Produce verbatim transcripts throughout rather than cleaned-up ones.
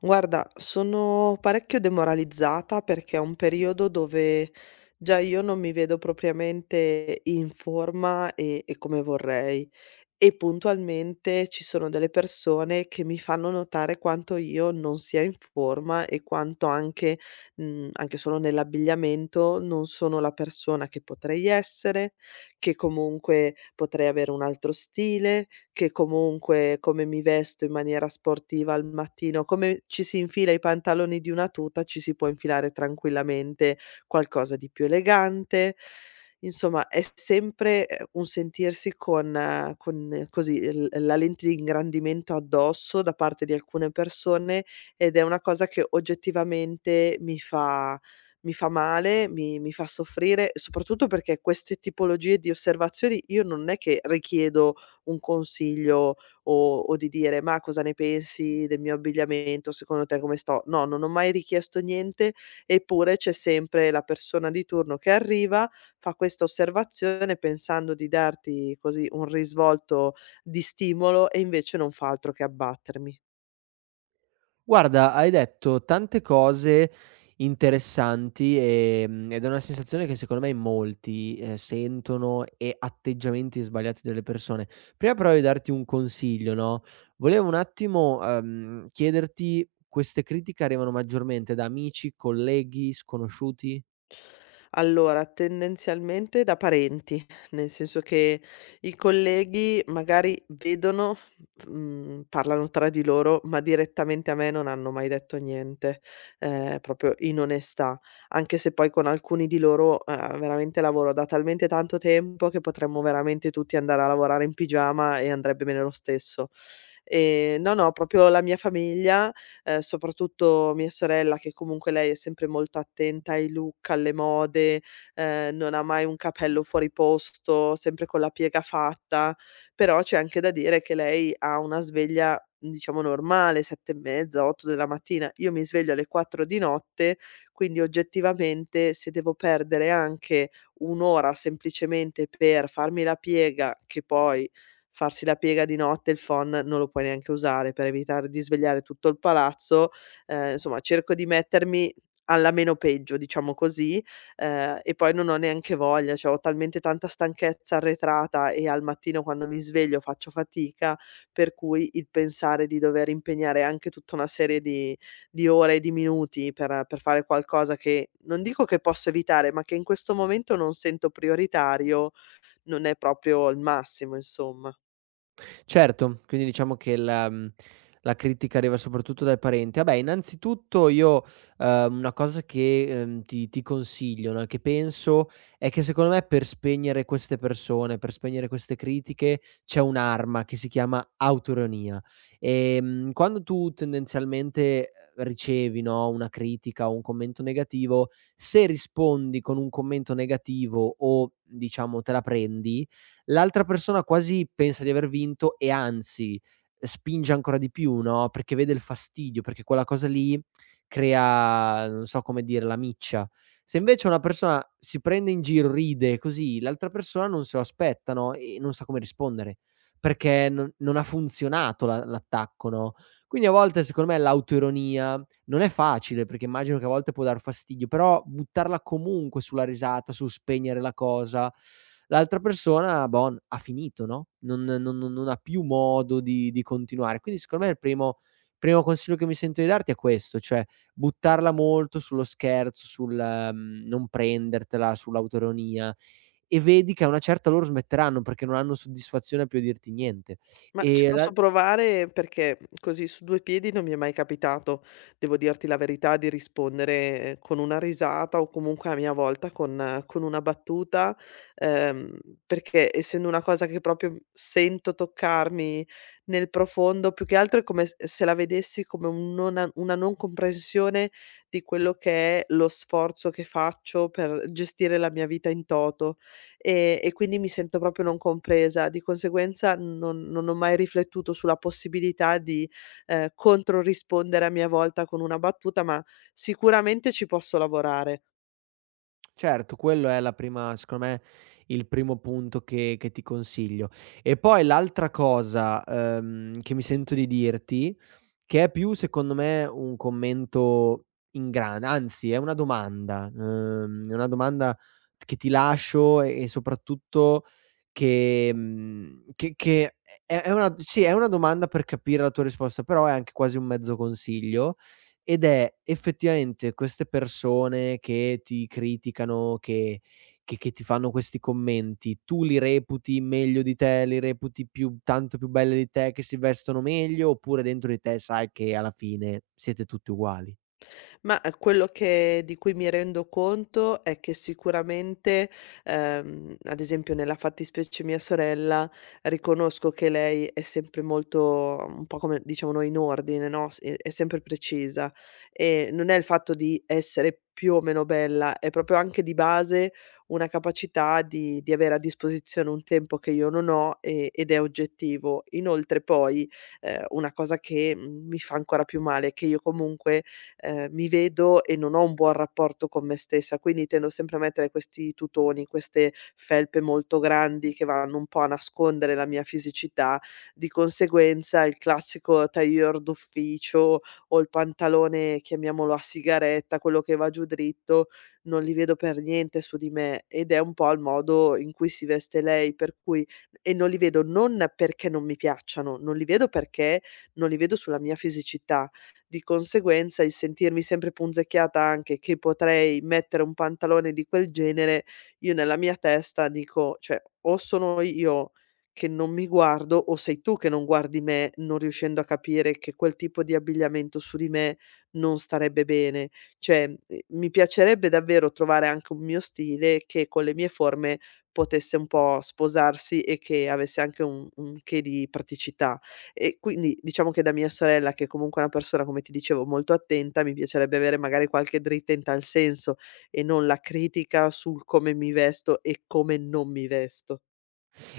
Guarda, sono parecchio demoralizzata perché è un periodo dove già io non mi vedo propriamente in forma e, e come vorrei. E puntualmente ci sono delle persone che mi fanno notare quanto io non sia in forma e quanto anche, mhmm, anche solo nell'abbigliamento, non sono la persona che potrei essere, che comunque potrei avere un altro stile, che comunque come mi vesto in maniera sportiva al mattino, come ci si infila i pantaloni di una tuta, ci si può infilare tranquillamente qualcosa di più elegante. Insomma, è sempre, ehm, un sentirsi con eh, con eh, così, l la lente di ingrandimento addosso da parte di alcune persone, ed è una cosa che oggettivamente mi fa mi fa male, mi mi fa soffrire, soprattutto perché queste tipologie di osservazioni io non è che richiedo un consiglio o o di dire: "Ma cosa ne pensi del mio abbigliamento? Secondo te come sto?" No, non ho mai richiesto niente, eppure c'è sempre la persona di turno che arriva fa questa osservazione pensando di darti così un risvolto di stimolo e invece non fa altro che abbattermi. Guarda, hai detto tante cose interessanti, ehm, ed è una sensazione che secondo me in molti, ehm, sentono e atteggiamenti sbagliati delle persone. Prima però di darti un consiglio, no, volevo un attimo, ehm, chiederti: queste critiche arrivano maggiormente da amici, colleghi, sconosciuti? Allora, tendenzialmente da parenti, nel senso che i colleghi magari vedono, mhmm, parlano tra di loro, ma direttamente a me non hanno mai detto niente, ehm, proprio in onestà, anche se poi con alcuni di loro, ehm, veramente lavoro da talmente tanto tempo che potremmo veramente tutti andare a lavorare in pigiama e andrebbe bene lo stesso. Ehm, no, no, proprio la mia famiglia ehm, soprattutto mia sorella che comunque lei è sempre molto attenta ai look, alle mode, ehm, non ha mai un capello fuori posto, sempre con la piega fatta, però c'è anche da dire che lei ha una sveglia, diciamo normale, sette e mezza, otto della mattina. Io mi sveglio alle quattro di notte, quindi oggettivamente se devo perdere anche un ora semplicemente per farmi la piega, che poi farsi la piega di notte il phon non lo puoi neanche usare per evitare di svegliare tutto il palazzo, ehm, insomma cerco di mettermi alla meno peggio, diciamo così, ehm, e poi non ho neanche voglia, cioè ho talmente tanta stanchezza arretrata e al mattino quando mi sveglio faccio fatica, per cui il pensare di dover impegnare anche tutta una serie di di ore e di minuti per per fare qualcosa che non dico che posso evitare, ma che in questo momento non sento prioritario, non è proprio il massimo, insomma. Certo, quindi diciamo che la mhmm, la critica arriva soprattutto dai parenti. Vabbè, innanzitutto io, ehm, una cosa che, ehm, ti ti consiglio, no, e che penso, è che secondo me per spegnere queste persone, per spegnere queste critiche, c'è un'arma che si chiama autoironia. Ehm, quando tu tendenzialmente, ehm, ricevi, no, una critica o un commento negativo, se rispondi con un commento negativo o diciamo te la prendi, l'altra persona quasi pensa di aver vinto e anzi eh, spinge ancora di più, no, perché vede il fastidio, perché quella cosa lì crea, non so come dire, la miccia. Se invece una persona si prende in giro, ride così, l'altra persona non se lo aspetta, no, e non sa come rispondere, perché non non ha funzionato la l'attacco, no. Quindi a volte secondo me l'autoironia non è facile perché immagino che a volte può dar fastidio, però buttarla comunque sulla risata, su spegnere la cosa, l'altra persona, bon, ha finito, no, non non non non ha più modo di di continuare. Quindi secondo me il primo primo consiglio che mi sento di darti è questo, cioè buttarla molto sullo scherzo, sul, mhmm, non prendertela, sull'autoironia e vedi che a una certa loro smetteranno perché non hanno soddisfazione più a dirti niente. Ma ci E la posso provare perché così su due piedi non mi è mai capitato, devo dirti la verità, di rispondere eh, con una risata o comunque a mia volta con eh, con una battuta, ehm, perché essendo una cosa che proprio sento toccarmi nel profondo, più che altro è come s se la vedessi come un non una non comprensione di quello che è lo sforzo che faccio per gestire la mia vita in toto. Ehm, e quindi mi sento proprio non compresa. Di conseguenza non non ho mai riflettuto sulla possibilità di, ehm, controrispondere a mia volta con una battuta, ma sicuramente ci posso lavorare. Certo, quello è la prima secondo me, il primo punto che che ti consiglio. E poi l'altra cosa, ehm, che mi sento di dirti, che è più secondo me un commento in gran anzi è una domanda, ehm, è una domanda che ti lascio e e soprattutto che mhmm, che che è è una sì, è una domanda per capire la tua risposta, però è anche quasi un mezzo consiglio. Ed è effettivamente queste persone che ti criticano, che che che ti fanno questi commenti, tu li reputi meglio di te, li reputi più tanto più belle di te, che si vestono meglio, oppure dentro di te sai che alla fine siete tutti uguali? Ma, ehm, quello che di cui mi rendo conto è che sicuramente, ehm, ad esempio nella fattispecie mia sorella, riconosco che lei è sempre molto un po' come diciamo noi in ordine, no, s è è sempre precisa. Ehm, non è il fatto di essere più o meno bella, è proprio anche di base una capacità di di avere a disposizione un tempo che io non ho, e ed è oggettivo. Inoltre poi, ehm, una cosa che, mhmm, mi fa ancora più male è che io comunque ehm, mi vedo e non ho un buon rapporto con me stessa, quindi tendo sempre a mettere questi tutoni, queste felpe molto grandi che vanno un po' a nascondere la mia fisicità. Di conseguenza il classico tailleur d'ufficio o il pantalone, chiamiamolo a sigaretta, quello che va giù dritto, non li vedo per niente su di me ed è un po' il modo in cui si veste lei, per cui e non li vedo non perché non mi piacciono, non li vedo perché non li vedo sulla mia fisicità, di conseguenza, il sentirmi sempre punzecchiata anche che potrei mettere un pantalone di quel genere, io nella mia testa dico: "Cioè, o sono io che non mi guardo, o sei tu che non guardi me, non riuscendo a capire che quel tipo di abbigliamento su di me non starebbe bene". Cioè, mhmm, mi piacerebbe davvero trovare anche un mio stile che con le mie forme potesse un po' sposarsi e che avesse anche un un che di praticità. E quindi diciamo che da mia sorella, che comunque è comunque una persona, come ti dicevo, molto attenta, mi piacerebbe avere magari qualche dritta in tal senso e non la critica sul come mi vesto e come non mi vesto.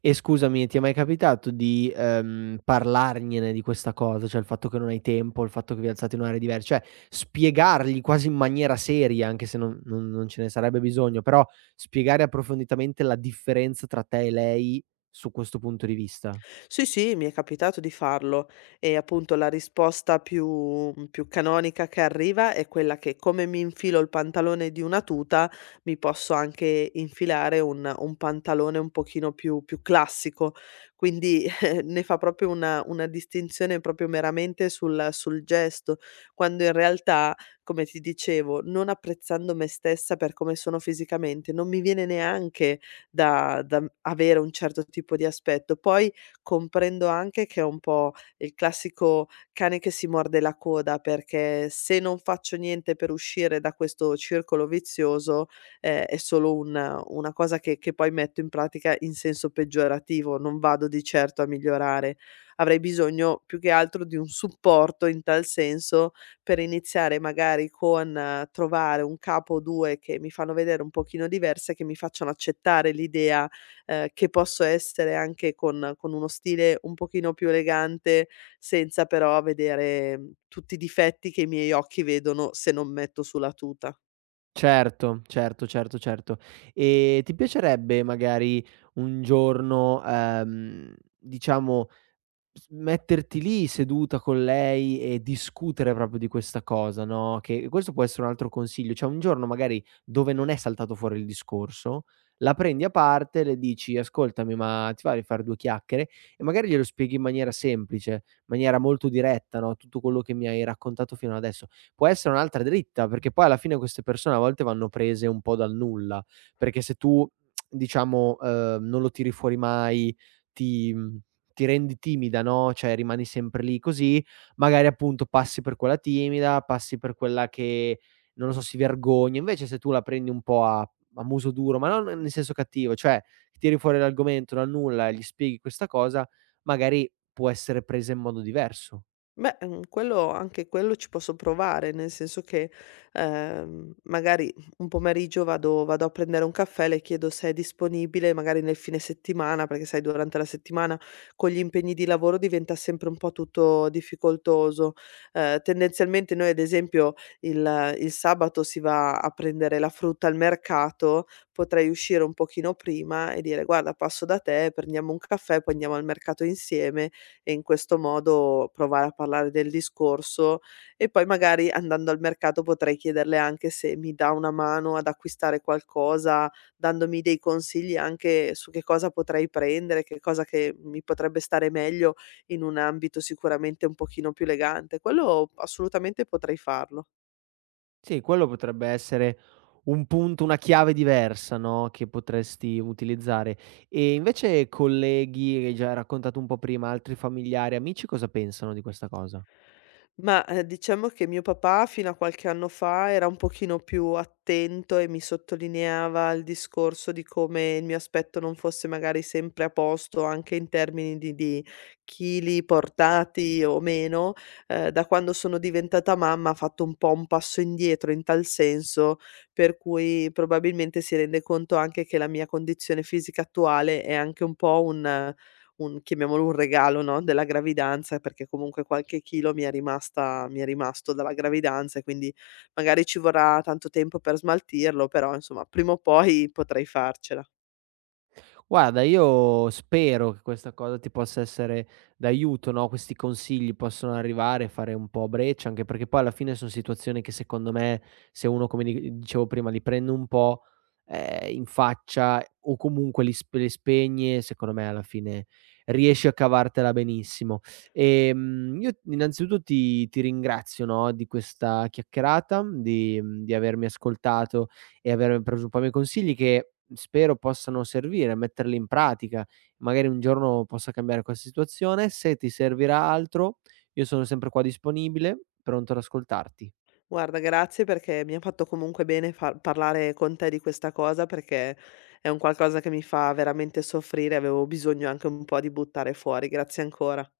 E scusami, ti è mai capitato di, ehm, parlargliene di questa cosa? Cioè il fatto che non hai tempo, il fatto che vi alzate in orari diver cioè spiegargli quasi in maniera seria, anche se non non non ce ne sarebbe bisogno, però spiegare approfonditamente la differenza tra te e lei su questo punto di vista. Sì, sì, mi è capitato di farlo e appunto la risposta più più canonica che arriva è quella che come mi infilo il pantalone di una tuta, mi posso anche infilare un un pantalone un pochino più più classico. Quindi, eh, ne fa proprio una una distinzione proprio meramente sul sul gesto, quando in realtà, come ti dicevo, non apprezzando me stessa per come sono fisicamente, non mi viene neanche da da avere un certo tipo di aspetto. Poi comprendo anche che è un po' il classico cane che si morde la coda, perché se non faccio niente per uscire da questo circolo vizioso, ehm, è solo un una cosa che che poi metto in pratica in senso peggiorativo, non vado di certo a migliorare. Avrei bisogno più che altro di un supporto in tal senso, per iniziare magari con eh, trovare un capo o due che mi fanno vedere un pochino diverse, che mi facciano accettare l'idea ehm, che posso essere anche con con uno stile un pochino più elegante, senza però vedere mhmm, tutti i difetti che i miei occhi vedono se non metto sulla tuta. Certo, certo, certo, certo. E ti piacerebbe magari un giorno, ehm, diciamo S metterti lì seduta con lei e discutere proprio di questa cosa, no, che questo può essere un altro consiglio, cioè un giorno magari dove non è saltato fuori il discorso, la prendi a parte, le dici: "Ascoltami, ma ti va di far due chiacchiere?" E magari glielo spieghi in maniera semplice, in maniera molto diretta, no, tutto quello che mi hai raccontato fino adesso. Può essere un'altra dritta, perché poi alla fine queste persone a volte vanno prese un po' dal nulla, perché se tu diciamo, ehm, non lo tiri fuori mai, ti mhmm, ti rendi timida, no, cioè rimani sempre lì così, magari appunto passi per quella timida, passi per quella che, non lo so, si vergogna. Invece se tu la prendi un po' a a muso duro, ma non nel senso cattivo, cioè tiri fuori l'argomento dal nulla e gli spieghi questa cosa, magari può essere presa in modo diverso. Beh, mhmm, quello anche quello ci posso provare, nel senso che, ehm, magari un pomeriggio vado vado a prendere un caffè, le chiedo se è disponibile magari nel fine settimana, perché sai durante la settimana con gli impegni di lavoro diventa sempre un po' tutto difficoltoso. Ehm, tendenzialmente noi ad esempio il il sabato si va a prendere la frutta al mercato, potrei uscire un pochino prima e dire: "Guarda passo da te, prendiamo un caffè, poi andiamo al mercato insieme" e in questo modo provare a parlare del discorso e poi magari andando al mercato potrei chiederle anche se mi dà una mano ad acquistare qualcosa, dandomi dei consigli anche su che cosa potrei prendere, che cosa che mi potrebbe stare meglio in un ambito sicuramente un pochino più elegante. Quello assolutamente potrei farlo. Sì, quello potrebbe essere un punto, una chiave diversa, no, che potresti utilizzare. E invece colleghi, che hai già raccontato un po' prima, altri familiari, amici cosa pensano di questa cosa? Ma, ehm, diciamo che mio papà fino a qualche anno fa era un pochino più attento e mi sottolineava il discorso di come il mio aspetto non fosse magari sempre a posto, anche in termini di di chili portati o meno. Ehm, da quando sono diventata mamma ha fatto un po' un passo indietro in tal senso, per cui probabilmente si rende conto anche che la mia condizione fisica attuale è anche un po' un un chiamiamolo un regalo, no, della gravidanza, perché comunque qualche chilo mi è rimasta mi è rimasto dalla gravidanza e quindi magari ci vorrà tanto tempo per smaltirlo, però insomma prima o poi potrei farcela. Guarda, io spero che questa cosa ti possa essere d'aiuto, no, questi consigli possono arrivare, e fare un po' breccia, anche perché poi alla fine son situazioni che secondo me, se uno come di dicevo prima, li prende un po', ehm, in faccia o comunque li sp le spegne, secondo me alla fine riesci a cavartela benissimo. Ehm, io innanzitutto ti ti ringrazio, no, di questa chiacchierata, di mhmm, di avermi ascoltato e aver preso un po' i miei consigli che mhmm, spero possano servire, metterli in pratica. Magari un giorno possa cambiare questa situazione. Se ti servirà altro, io sono sempre qua disponibile, pronto ad ascoltarti. Guarda grazie perché mi ha fatto comunque bene far parlare con te di questa cosa, perché è un qualcosa che mi fa veramente soffrire, avevo bisogno anche un po' di buttare fuori. Grazie ancora.